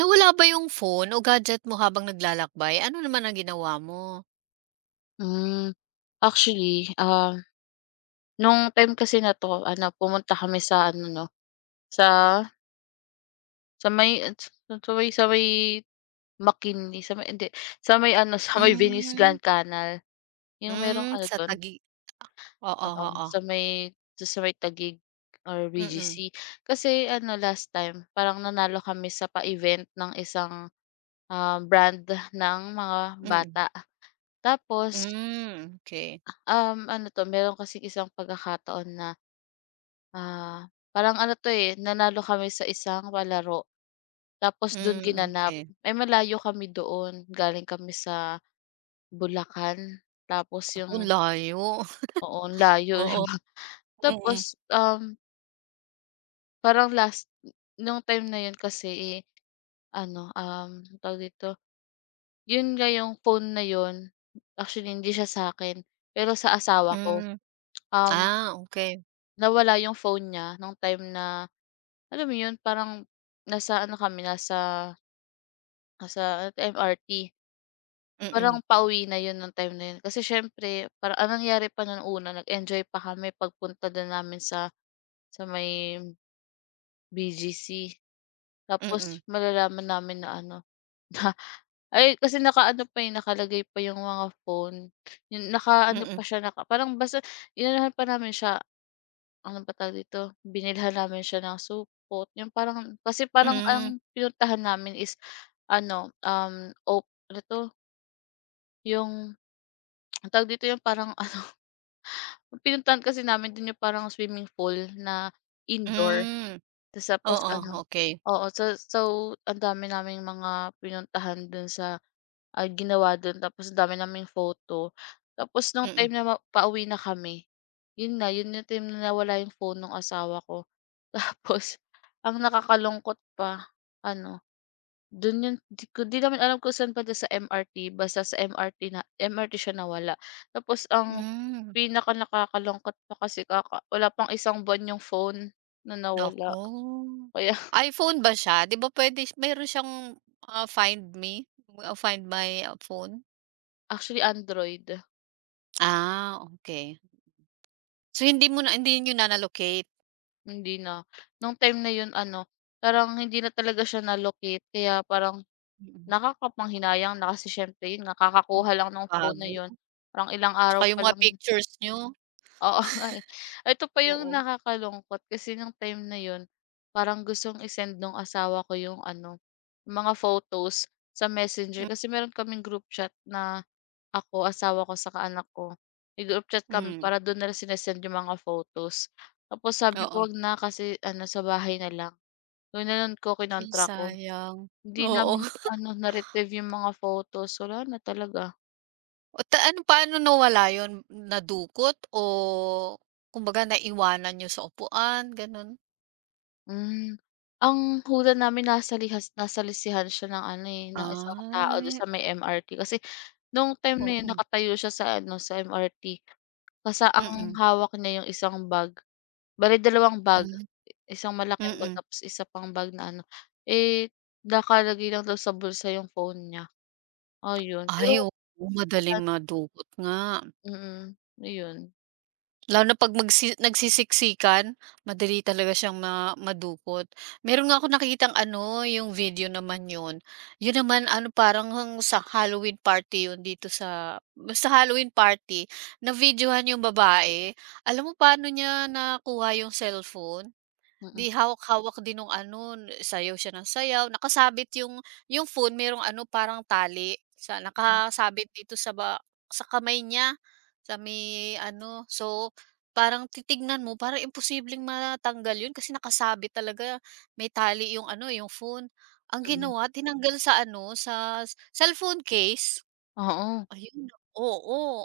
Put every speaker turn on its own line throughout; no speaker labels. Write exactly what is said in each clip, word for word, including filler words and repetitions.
Nawala ba yung phone o gadget mo habang naglalakbay? Ano naman ang ginawa mo?
Hmm. Actually, ah, nung time kasi na 'to ano pumunta kami sa ano 'no, sa sa may sa may sa may McKinley sa may hindi, sa may ano, sa may Venice
Hmm,
Grand Canal. Yung merong
hmm,
ano
sa
dun
tagi oo,
oo,
oo.
sa may sa may tagig or B G C.
Mm,
Kasi ano last time parang nanalo kami sa pa-event ng isang, ah, brand ng mga
mm.
bata. Tapos,
Hmm, okey.
um, ano 'to meron kasi isang pagkakataon na ah, parang ano 'to, eh, nanalo kami sa isang palaro tapos dun
Hmm,
ginanap.
okey.
Eh, malayo kami doon, galing kami sa Bulacan tapos
Naku,
yung
ang layo.
oo, ang layo.
Oo, mm,
Tapos, um, parang last nung time na yun kasi, eh, ano, um, tawag dito, yun nga yung phone na yun, actually hindi siya sa akin pero sa asawa ko.
hmm.
Um,
Ah, okey.
Nawala yung phone niya nung time na alam mo yun, parang nasa ano kami, nasa Nasa M R T.
Mm,
Parang pauwi na 'yun nung time na 'yun. Kasi siyempre parang anong nangyari pa nun una nag-enjoy pa kami pagpunta din namin sa sa may B G C.
mm,
Tapos malalaman namin na ano, na ay kasi nakaano pa, eh, nakalagay pa yung mga phone. Yung nakaano
mm,
pa siya, naka parang basta inanuhan pa namin siya, ano ba tawag dito, binilhan namin siya ng supot, yung parang kasi parang
hmm,
ang pinuntahan namin is ano, um, op ano 'to, yung ang tawag dito yung parang ano, pinuntahan kasi namin din yung parang swimming pool na indoor.
hmm.
Tas tapos
Oo,
ano
okey.
oo, so so ang dami naming mga pinuntahan dun sa ah, ginawa dun tapos ang dami naming photo. Tapos nung
Mm,
time na ma pauwi na kami, yun na yun yung time na nawala yung phone ng asawa ko. Tapos ang nakakalungkot pa ano don yun di ko di namin alam kung saan banda sa M R T, basta sa M R T na M R T siya nawala. Tapos ang
hmm.
pinaka nakakalungkot pa kasi kaka wala pang isang buwan yung phone na nawala.
Naku.
Kaya
iPhone ba siya? 'Di ba puwede meron siyang, ah, Find Me, ah, Find My ah, Phone?
actually Android,
Ah, okey. So, hindi mo na hindi niyo na-allocate?
hindi na. Nung time na yun ano, parang hindi na talaga siya na-locate kaya parang
Mm.
nakakapanghinayang na kasi siyempre yun nga
Oh,
kakakuha lang ng phone na yun,
bago.
parang ilang araw
Tsaka yung
pa
mga
lang.
pictures niyo,
Oo, nga, eh. Ito pa yung
oo.
nakakalungkot kasi nung time na yun, parang gustong i-send nung asawa ko yung ano, mga photos sa Messenger kasi meron kaming group chat na ako, asawa ko, saka anak ko. May group chat kami
Mm,
para dun nalang sine-send yung mga photos. Tapos sabi ko,
oo.
"Wag na kasi ano, sa bahay na lang." Yun na ginanon ko,
Ay,
kinontra ko.
sayang.
Hindi
Oo.
namin ano, na-retrieve yung mga photos. Wala na talaga.
O ta ano, paano nawala yun? Nadukot o kumbaga naiwanan niyo sa upuan, gano'n?
Hmm. Ang hula namin nasa lihas nasa lisihan siya ng ano, eh, ng isang tao do'n
Ay,
sa may M R T. Kasi nung time na 'yun
oo.
nakatayo siya sa ano, sa M R T. Basta ang
Mm.
hawak niya yung isang bag. Bale dalawang bag,
Hmm,
isang malaking bag
mm.
tapos isa pang bag na ano, eh, nakalagay lang daw sa bulsa yung phone niya, ayun.
Ay,
Pero
oo,
wala
madaling madukot nga.
mm, ayun.
Lalo na 'pag magsi nagsisiksikan, madali talaga siyang ma madukot. Meron nga akong nakitang ano, yung video naman yun. Yun naman ano, parang hang- sa Halloween party yun dito sa sa Halloween party, na-videohan yung babae. Alam mo paano niya nakuha yung cellphone?
Mm,
'Di hawak-hawak din nung ano, n- sayaw siya ng sayaw, nakasabit yung yung phone merong ano parang tali sa
mm.
nakasabit dito sa ba sa kamay niya, sa may ano. So, parang titignan mo parang imposibleng matanggal yun kasi nakasabit talaga, may tali yung ano, yung phone. Ang
Mm,
ginawa tinanggal sa ano, sa s- cellphone case.
oo,
Ayun, oo,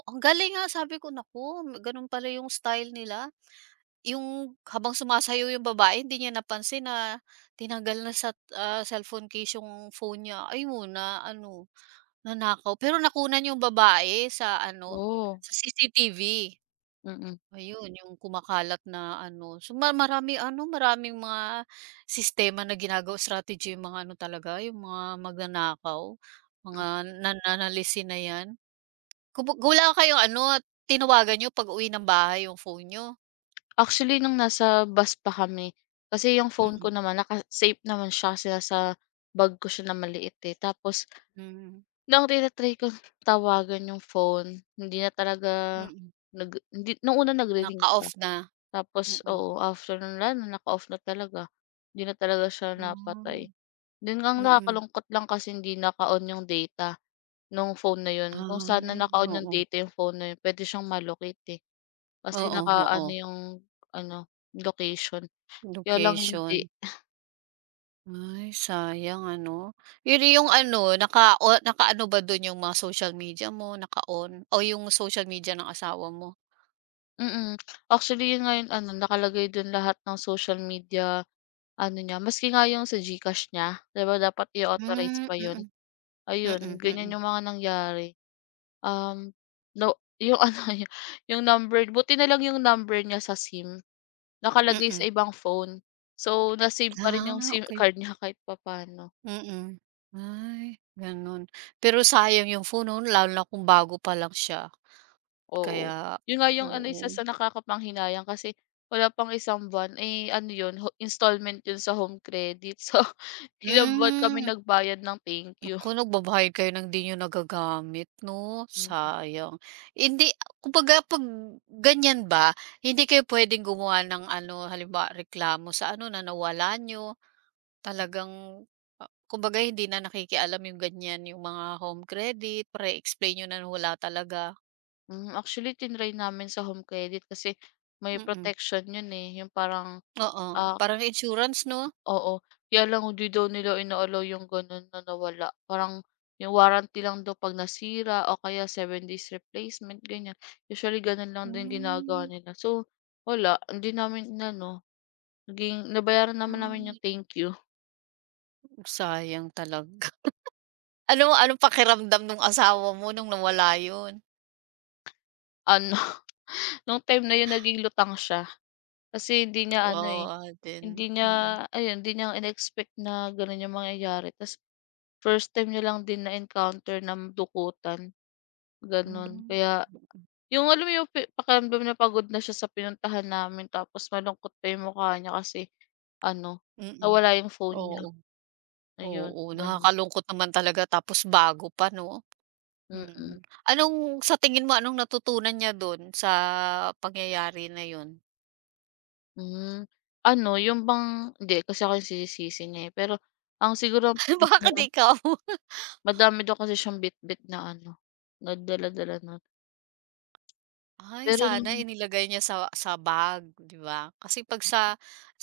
oo. Ang galing nga sabi ko, "Naku, gano'n pala yung style nila." Yung habang sumasayaw yung babae hindi niya napansin na tinanggal na sa, ah, cellphone case yung phone niya. Ayun na ano, nanakaw pero nakunan yung babae sa ano,
oo,
sa C C T V.
mm.
Ayun yung kumakalat na ano, so ma marami ano, maraming mga sistema na ginagawa, strategy yung mga ano talaga, yung mga magnanakaw, mga nananalisi na 'yan. Kung wala kayong ano, at tinawagan niyo pag-uwi ng bahay yung phone niyo?
Actually nung nasa bus pa kami, kasi yung phone
Mm,
ko naman naka-safe naman siya kasi nasa bag ko siya na maliit, eh. Tapos
mm,
nung tina ko tawagan yung phone, hindi na talaga
mm.
nag hindi nung una nagri-ring pa.
Naka-off na,
Tapos
mm.
oo, after no'n wala na, naka-off na talaga. Hindi na talaga siya napatay.
Hmm.
'Yun ang
Mm,
nakakalungkot lang kasi hindi naka-on yung data nung phone na 'yun. Kung sana
ay
naka-on yung
oo,
data yung phone na 'yun puwede siyang ma eh. Kasi
oo,
naka-ano
oo,
yung ano, location. Kaya lang hindi
location. Ay sayang ano. Yun yung ano naka-o nakaano ba dun yung mga social media mo, naka-on o yung social media ng asawa mo?
mm. Actually, yun nga yung ano, nakalagay dun lahat ng social media ano niya, maski nga yung sa g cash niya, 'di ba dapat i-authorize
Hmm,
pa yun.
mm,
Ayun,
mm, mm,
ganyan yung mga nangyari. Um, no yung ano, yung number buti na lang yung number niya sa SIM, nakalagay sa
mm.
ibang phone. So, na-save pa rin yung
Ah,
SIM
okey,
card niya kahit papaano.
mm. Ay ganun. Pero sayang yung phone 'no, lalo na kung bago pa lang siya
Oo,
kaya
yun nga yung ano isa
oo.
sa nakakapanghinayang kasi wala pang isang buwan, eh, ano yun ho installment yun sa Home Credit. So ilang buwan kami
Hmm.
nagbayad ng thank you.
Naku, nagbabayad kayo ng di niyo nagagamit 'no,
Mm,
sayang. Hindi kumbaga 'pag ganyan ba, hindi kayo puwedeng gumawa ng ano, halimbawa reklamo sa ano na nawala niyo, talagang, ah, kumbaga hindi na nakikialam yung ganyan, yung mga home credit para i-explain niyo na wala talaga?
mm, actually tinry namin sa Home Credit kasi may
Mm,
protection yun, eh, yung parang,
oo,
ah
parang insurance 'no?
oo, kaya lang hindi daw nila ina yung ganun na nawala parang yung warranty lang daw 'pag nasira o kaya seven days replacement ganyan, usually ganun lang din ginagawa
Hmm,
nila so wala hindi namin inano. Naging nabayaran naman namin yung
ay,
thank you.
sayang talaga. Ano anong pakiramdam nung asawa mo nung nawala yun?
Ano, nung time na yun naging lutang siya. Kasi hindi niya ano, eh,
Kawawa din,
hindi niya
mm.
ayun, hindi niya in-expect na gano'n yung mangyayari ta's first time niya lang din na-encounter ng dukutan, gano'n.
Hmm.
Kaya yung alam mo yung pi pakiramdam na pagod na siya sa pinuntahan namin tapos malungkot pa yung mukha niya kasi ano,
Mm,
nawala yung phone niya,
oo,
ayun,
oo,
gano'n.
nakakalungkot naman talaga tapos bago pa 'no?
Mm.
Mm. Anong sa tingin mo anong natutunan niya dun sa pangyayari na yun?
Hmm, ano yung bang hindi kasi ako yung sinisisi niya, eh, pero ang siguro ang
Bakit
pinaka
ikaw?
madami daw kasi siyang bitbit na ano, na dala-dala nun.
Ay
Pero
sana
yung
inilagay niya sa sa bag, 'di ba? Kasi 'pag sa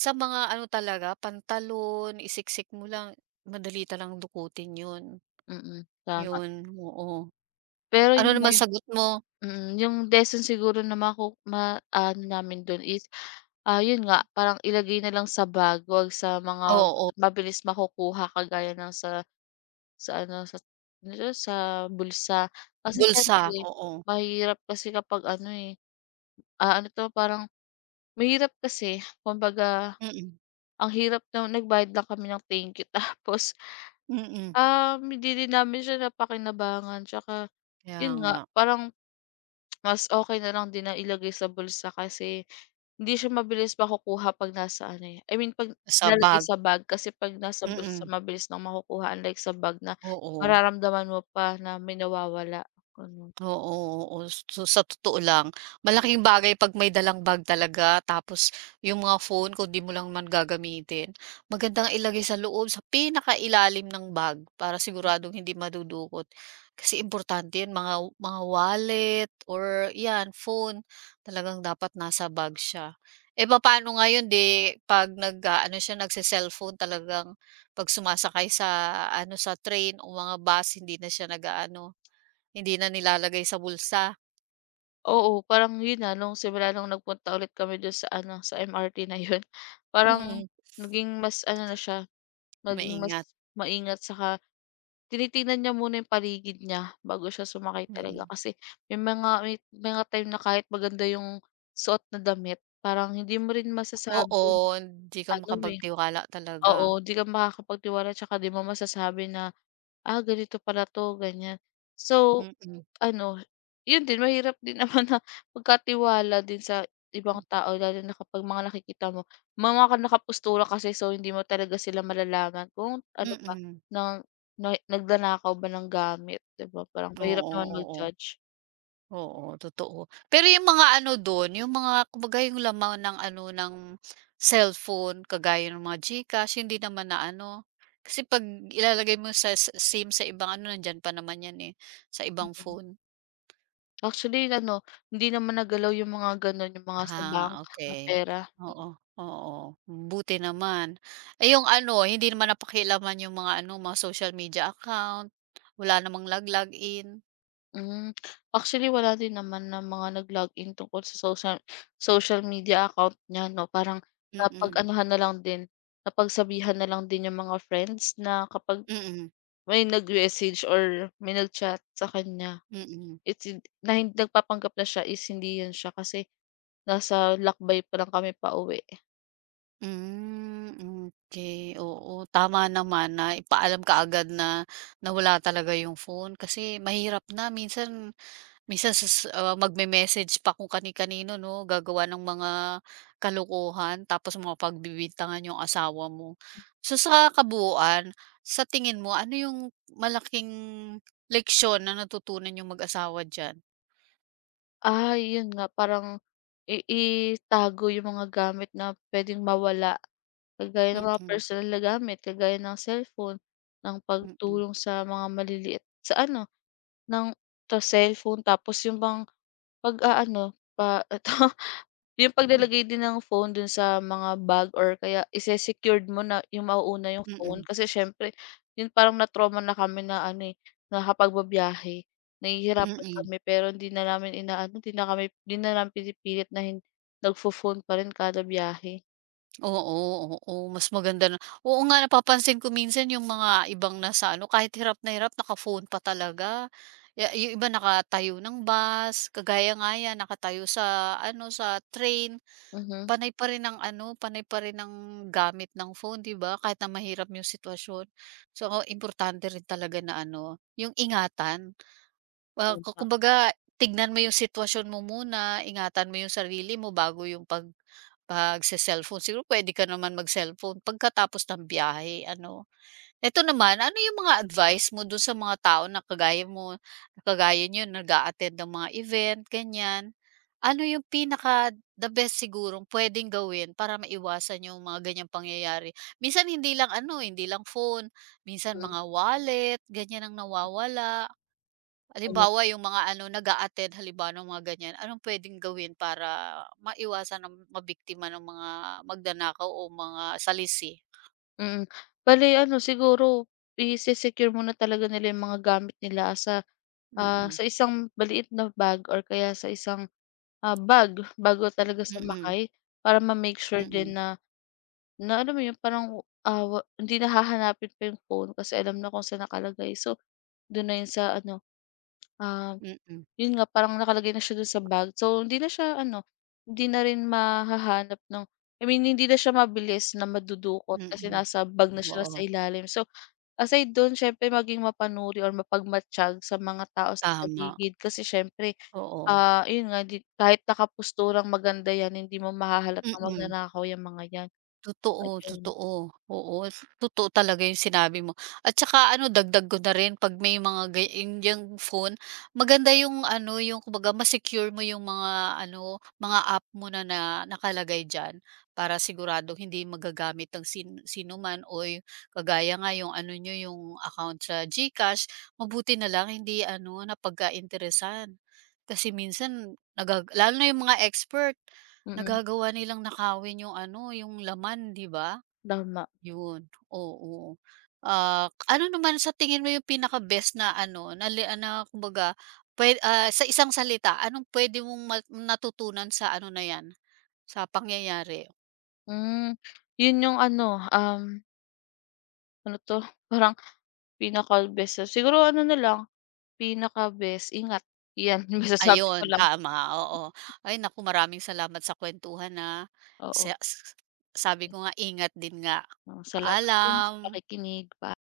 sa mga ano talaga pantalon, isiksik mo lang, madali talagang dukutin yun.
mm, tama.
Yun, oo.
Pero
Ano
yun nga
naman
yung
sagot mo?
mm, yung lesson siguro na maku ma-aano namin dun is, ah, yun nga parang ilagay na lang sa bag, wag sa mga
Oo,
mabilis makukuha kagaya ng sa Sa ano, sa ano 'to, sa bulsa. Kasi
bulsa,
siyempre
oo.
mahirap kasi kapag ano, eh, ah, ano 'to, parang mahirap kasi kumbaga
Mm,
ang hirap na nagbayad lang kami ng thank you tapos,
mm,
um, hindi din namin siya napakinabangan. Tsaka
kaya
yun nga,
nga.
parang mas okey na lang din na ilagay sa bulsa kasi hindi siya mabilis makukuha 'pag nasa ano, eh, I mean 'pag
Sa
nilalagay
bag,
sa bag kasi 'pag nasa bulsa
mm,
mabilis nang makukuha unlike sa bag na
oo.
mararamdaman mo pa na may nawawala, gano'n.
Oo, oo. So, sa totoo lang, malaking bagay 'pag may dalang bag talaga tapos yung mga phone kung 'di mo lang man gagamitin, magandang ilagay sa loob, sa pinakailalim ng bag para siguradong hindi madudukot. Kasi importante 'yan, mga mga wallet or 'yan, phone, talagang dapat nasa bag siya. Eh, paano ngayon 'di 'pag nag ah, ano siya, nagse-cellphone talagang 'pag sumasakay sa ano, sa train o mga bus, hindi na siya nag ano hindi na nilalagay sa bulsa,
Oo, parang 'yun nga nung simula nung nagpunta ulit kami do'n sa ano, sa M R T na 'yun, parang
mm,
naging mas ano na siya, naging mas
maingat,
maingat saka tinitingnan niya muna yung paligid niya bago siya sumakay talaga
mm.
kasi may mga may mga time na kahit maganda yung suot na damit parang hindi mo rin
Oo,
masasabi
hindi ka
ano, eh
makapagtiwala
oo,
talaga,
'di ka makakapagtiwala tsaka 'di mo masasabi na, "Ah, ganito pala 'to," ganyan. So,
mm,
ano, yun din mahirap din naman na magkatiwala din sa ibang tao lalo na kapag mga nakikita mo mga nakapostura kasi so hindi mo talaga sila malalaman kung ano ba
mm.
ng na nagnanakaw ba ng gamit, 'di ba? Parang mahirap
Oo,
naman
oo,
mag-judge.
oo, totoo. Pero yung mga ano dun, yung mga kumbaga yung laman ng ano, ng cellphone kagaya ng mga GCash hindi naman na ano, kasi 'pag ilalagay mo sa s- SIM sa ibang ano, nandiyan pa naman yan, eh, sa ibang phone.
Actually ano, hindi naman nagalaw yung mga gano'n, yung mga sa bank
Ah,
na
okey.
pera.
Oo, oo. Buti naman. Eh, yung ano, hindi naman napakialaman yung mga ano, mga social media account? Wala namang nag-login?
Hmm, actually wala din naman na mga nag-login tungkol sa social social media account niya 'no, parang
Mm,
napag-anuhan na lang din, napagsabihan na lang din yung mga friends na kapag
mm,
may nag-message or may nag-chat sa kanya,
mm.
it's hin na hin nagpapanggap na siya is hindi 'yun siya kasi nasa lakbay pa lang kami pauwi.
Hmm, okey. Oo, tama naman na ipaalam kaagad na nawala talaga yung phone kasi mahirap na minsan. Minsan sus ah, magme-message pa kung kani-kanino 'no, gagawa ng mga kalokohan tapos mga mapagbibintangan yung asawa mo. So, sa kabuuan, sa tingin mo ano yung malaking leksyon na natutunan yung mag-asawa diyan?
Ah, yun nga parang i itago yung mga gamit na puwedeng mawala. Kagaya ng
Mm,
mga
mm,
personal na gamit, kagaya ng cellphone, ng
mm,
pagtulong sa mga maliliit sa ano, ng to cellphone tapos yung bang pag-aano pa eto yung paglalagay din ng phone dun sa mga bag or kaya ise-secured mo na yung mauuna yung phone
mm,
kasi siyempre yun parang na-trauma na kami na ano, eh, na kapag nahihirapan
mm.
kami pero hindi na namin inaano, hindi na kami hindi na namin pinipilit na hin nagfo-phone pa rin kada biyahe.
Oo, oo, mas maganda na oo nga napapansin ko minsan yung mga ibang nasa ano, kahit hirap na hirap naka-phone pa talaga. Ya yung iba nakatayo ng bus, kagaya nga yan nakatayo sa ano, sa train.
Mhm,
Panay pa rin ang ano, panay pa rin ang gamit ng phone, 'di ba? Kahit na mahirap yung sitwasyon. So, ako importante rin talaga na ano, yung ingatan. Ah, ku
tama,
kumbaga tignan mo yung sitwasyon mo muna, ingatan mo yung sarili mo bago yung pag pag sa cellphone. Siguro pwede ka naman mag-cellphone pagkatapos ng biyahe ano. Eto naman, ano yung mga advice mo dun sa mga tao na kagaya mo, kagaya nyo nag-a-attend ng mga event, ganyan? Ano yung pinaka the best sigurong puwedeng gawin para maiwasan yung mga ganyang pangyayari? Minsan hindi lang ano, hindi lang phone, minsan
mm,
mga wallet, ganyan ang nawawala.
ayun.
Halimbawa, yung mga ano, nag-a-attend halimbawa ng mga ganyan, anong puwedeng gawin para maiwasan ang mabiktima ng mga magnanakaw o mga salisi?
Mm, bale ano siguro ise-secure muna talaga nila yung mga gamit nila sa,
Mm,
ah,
mm,
sa isang maliit na bag or kaya sa isang ah, bag, bago talaga
mm,
sumakay para ma-make Hmm. sure din
mm,
na na alam mo yun parang, ah, wa hindi na hahanapin pa yung phone kasi alam na kung saan nakalagay. So, dun na yun sa ano, ah yun nga parang nakalagay na siya dun sa bag. So, hindi na siya ano, hindi na rin mahahanap ng I mean hindi na siya mabilis na madudukot
mm,
kasi
mm.
nasa bag na siya sa
Oo,
ilalim. So, aside dun siyempre maging mapanuri or mapagmatyag sa mga tao sa
tama,
paligid kasi siyempre,
oo,
ah, yun nga di kahit nakapusturang maganda yan hindi mo mahahalatang
mm.
magnanakaw yang mga yan.
Totoo,
Ayun,
totoo. Oo, totoo talaga yung sinabi mo. At saka ano, dagdag ko na rin 'pag may mga ga yung yang phone, maganda yung ano, yung kumbaga ma-secure mo yung mga ano, mga app mo na na nakalagay diyan para sigurado hindi magagamit ng sin sino man o yu kagaya nga yung ano niyo, yung account sa GCash, mabuti na lang hindi ano, napagka-interesan. Kasi minsan nagag lalo na yung mga expert.
mm,
Nagagawa nilang nakawin yung ano, yung laman, 'di ba?
tama.
Yun, oo. Ah, ano naman sa tingin mo yung pinaka-best na ano, na li na kumbaga pwe ah, sa isang salita, anong puwede mong ma natutunan sa ano na 'yan, sa pangyayari?
Hmm, yun yung ano, um, ano 'to, parang pinaka-best siguro ano na lang pinaka-best, ingat. 'Yan masasabi ko
Ayun,
lang,
tama, oo. Ay naku, maraming salamat sa kwentuhan na.
oo.
Sa s- Sabi ko nga, ingat din nga.
Salamat din sa
Paalam.
pakikinig, paalam.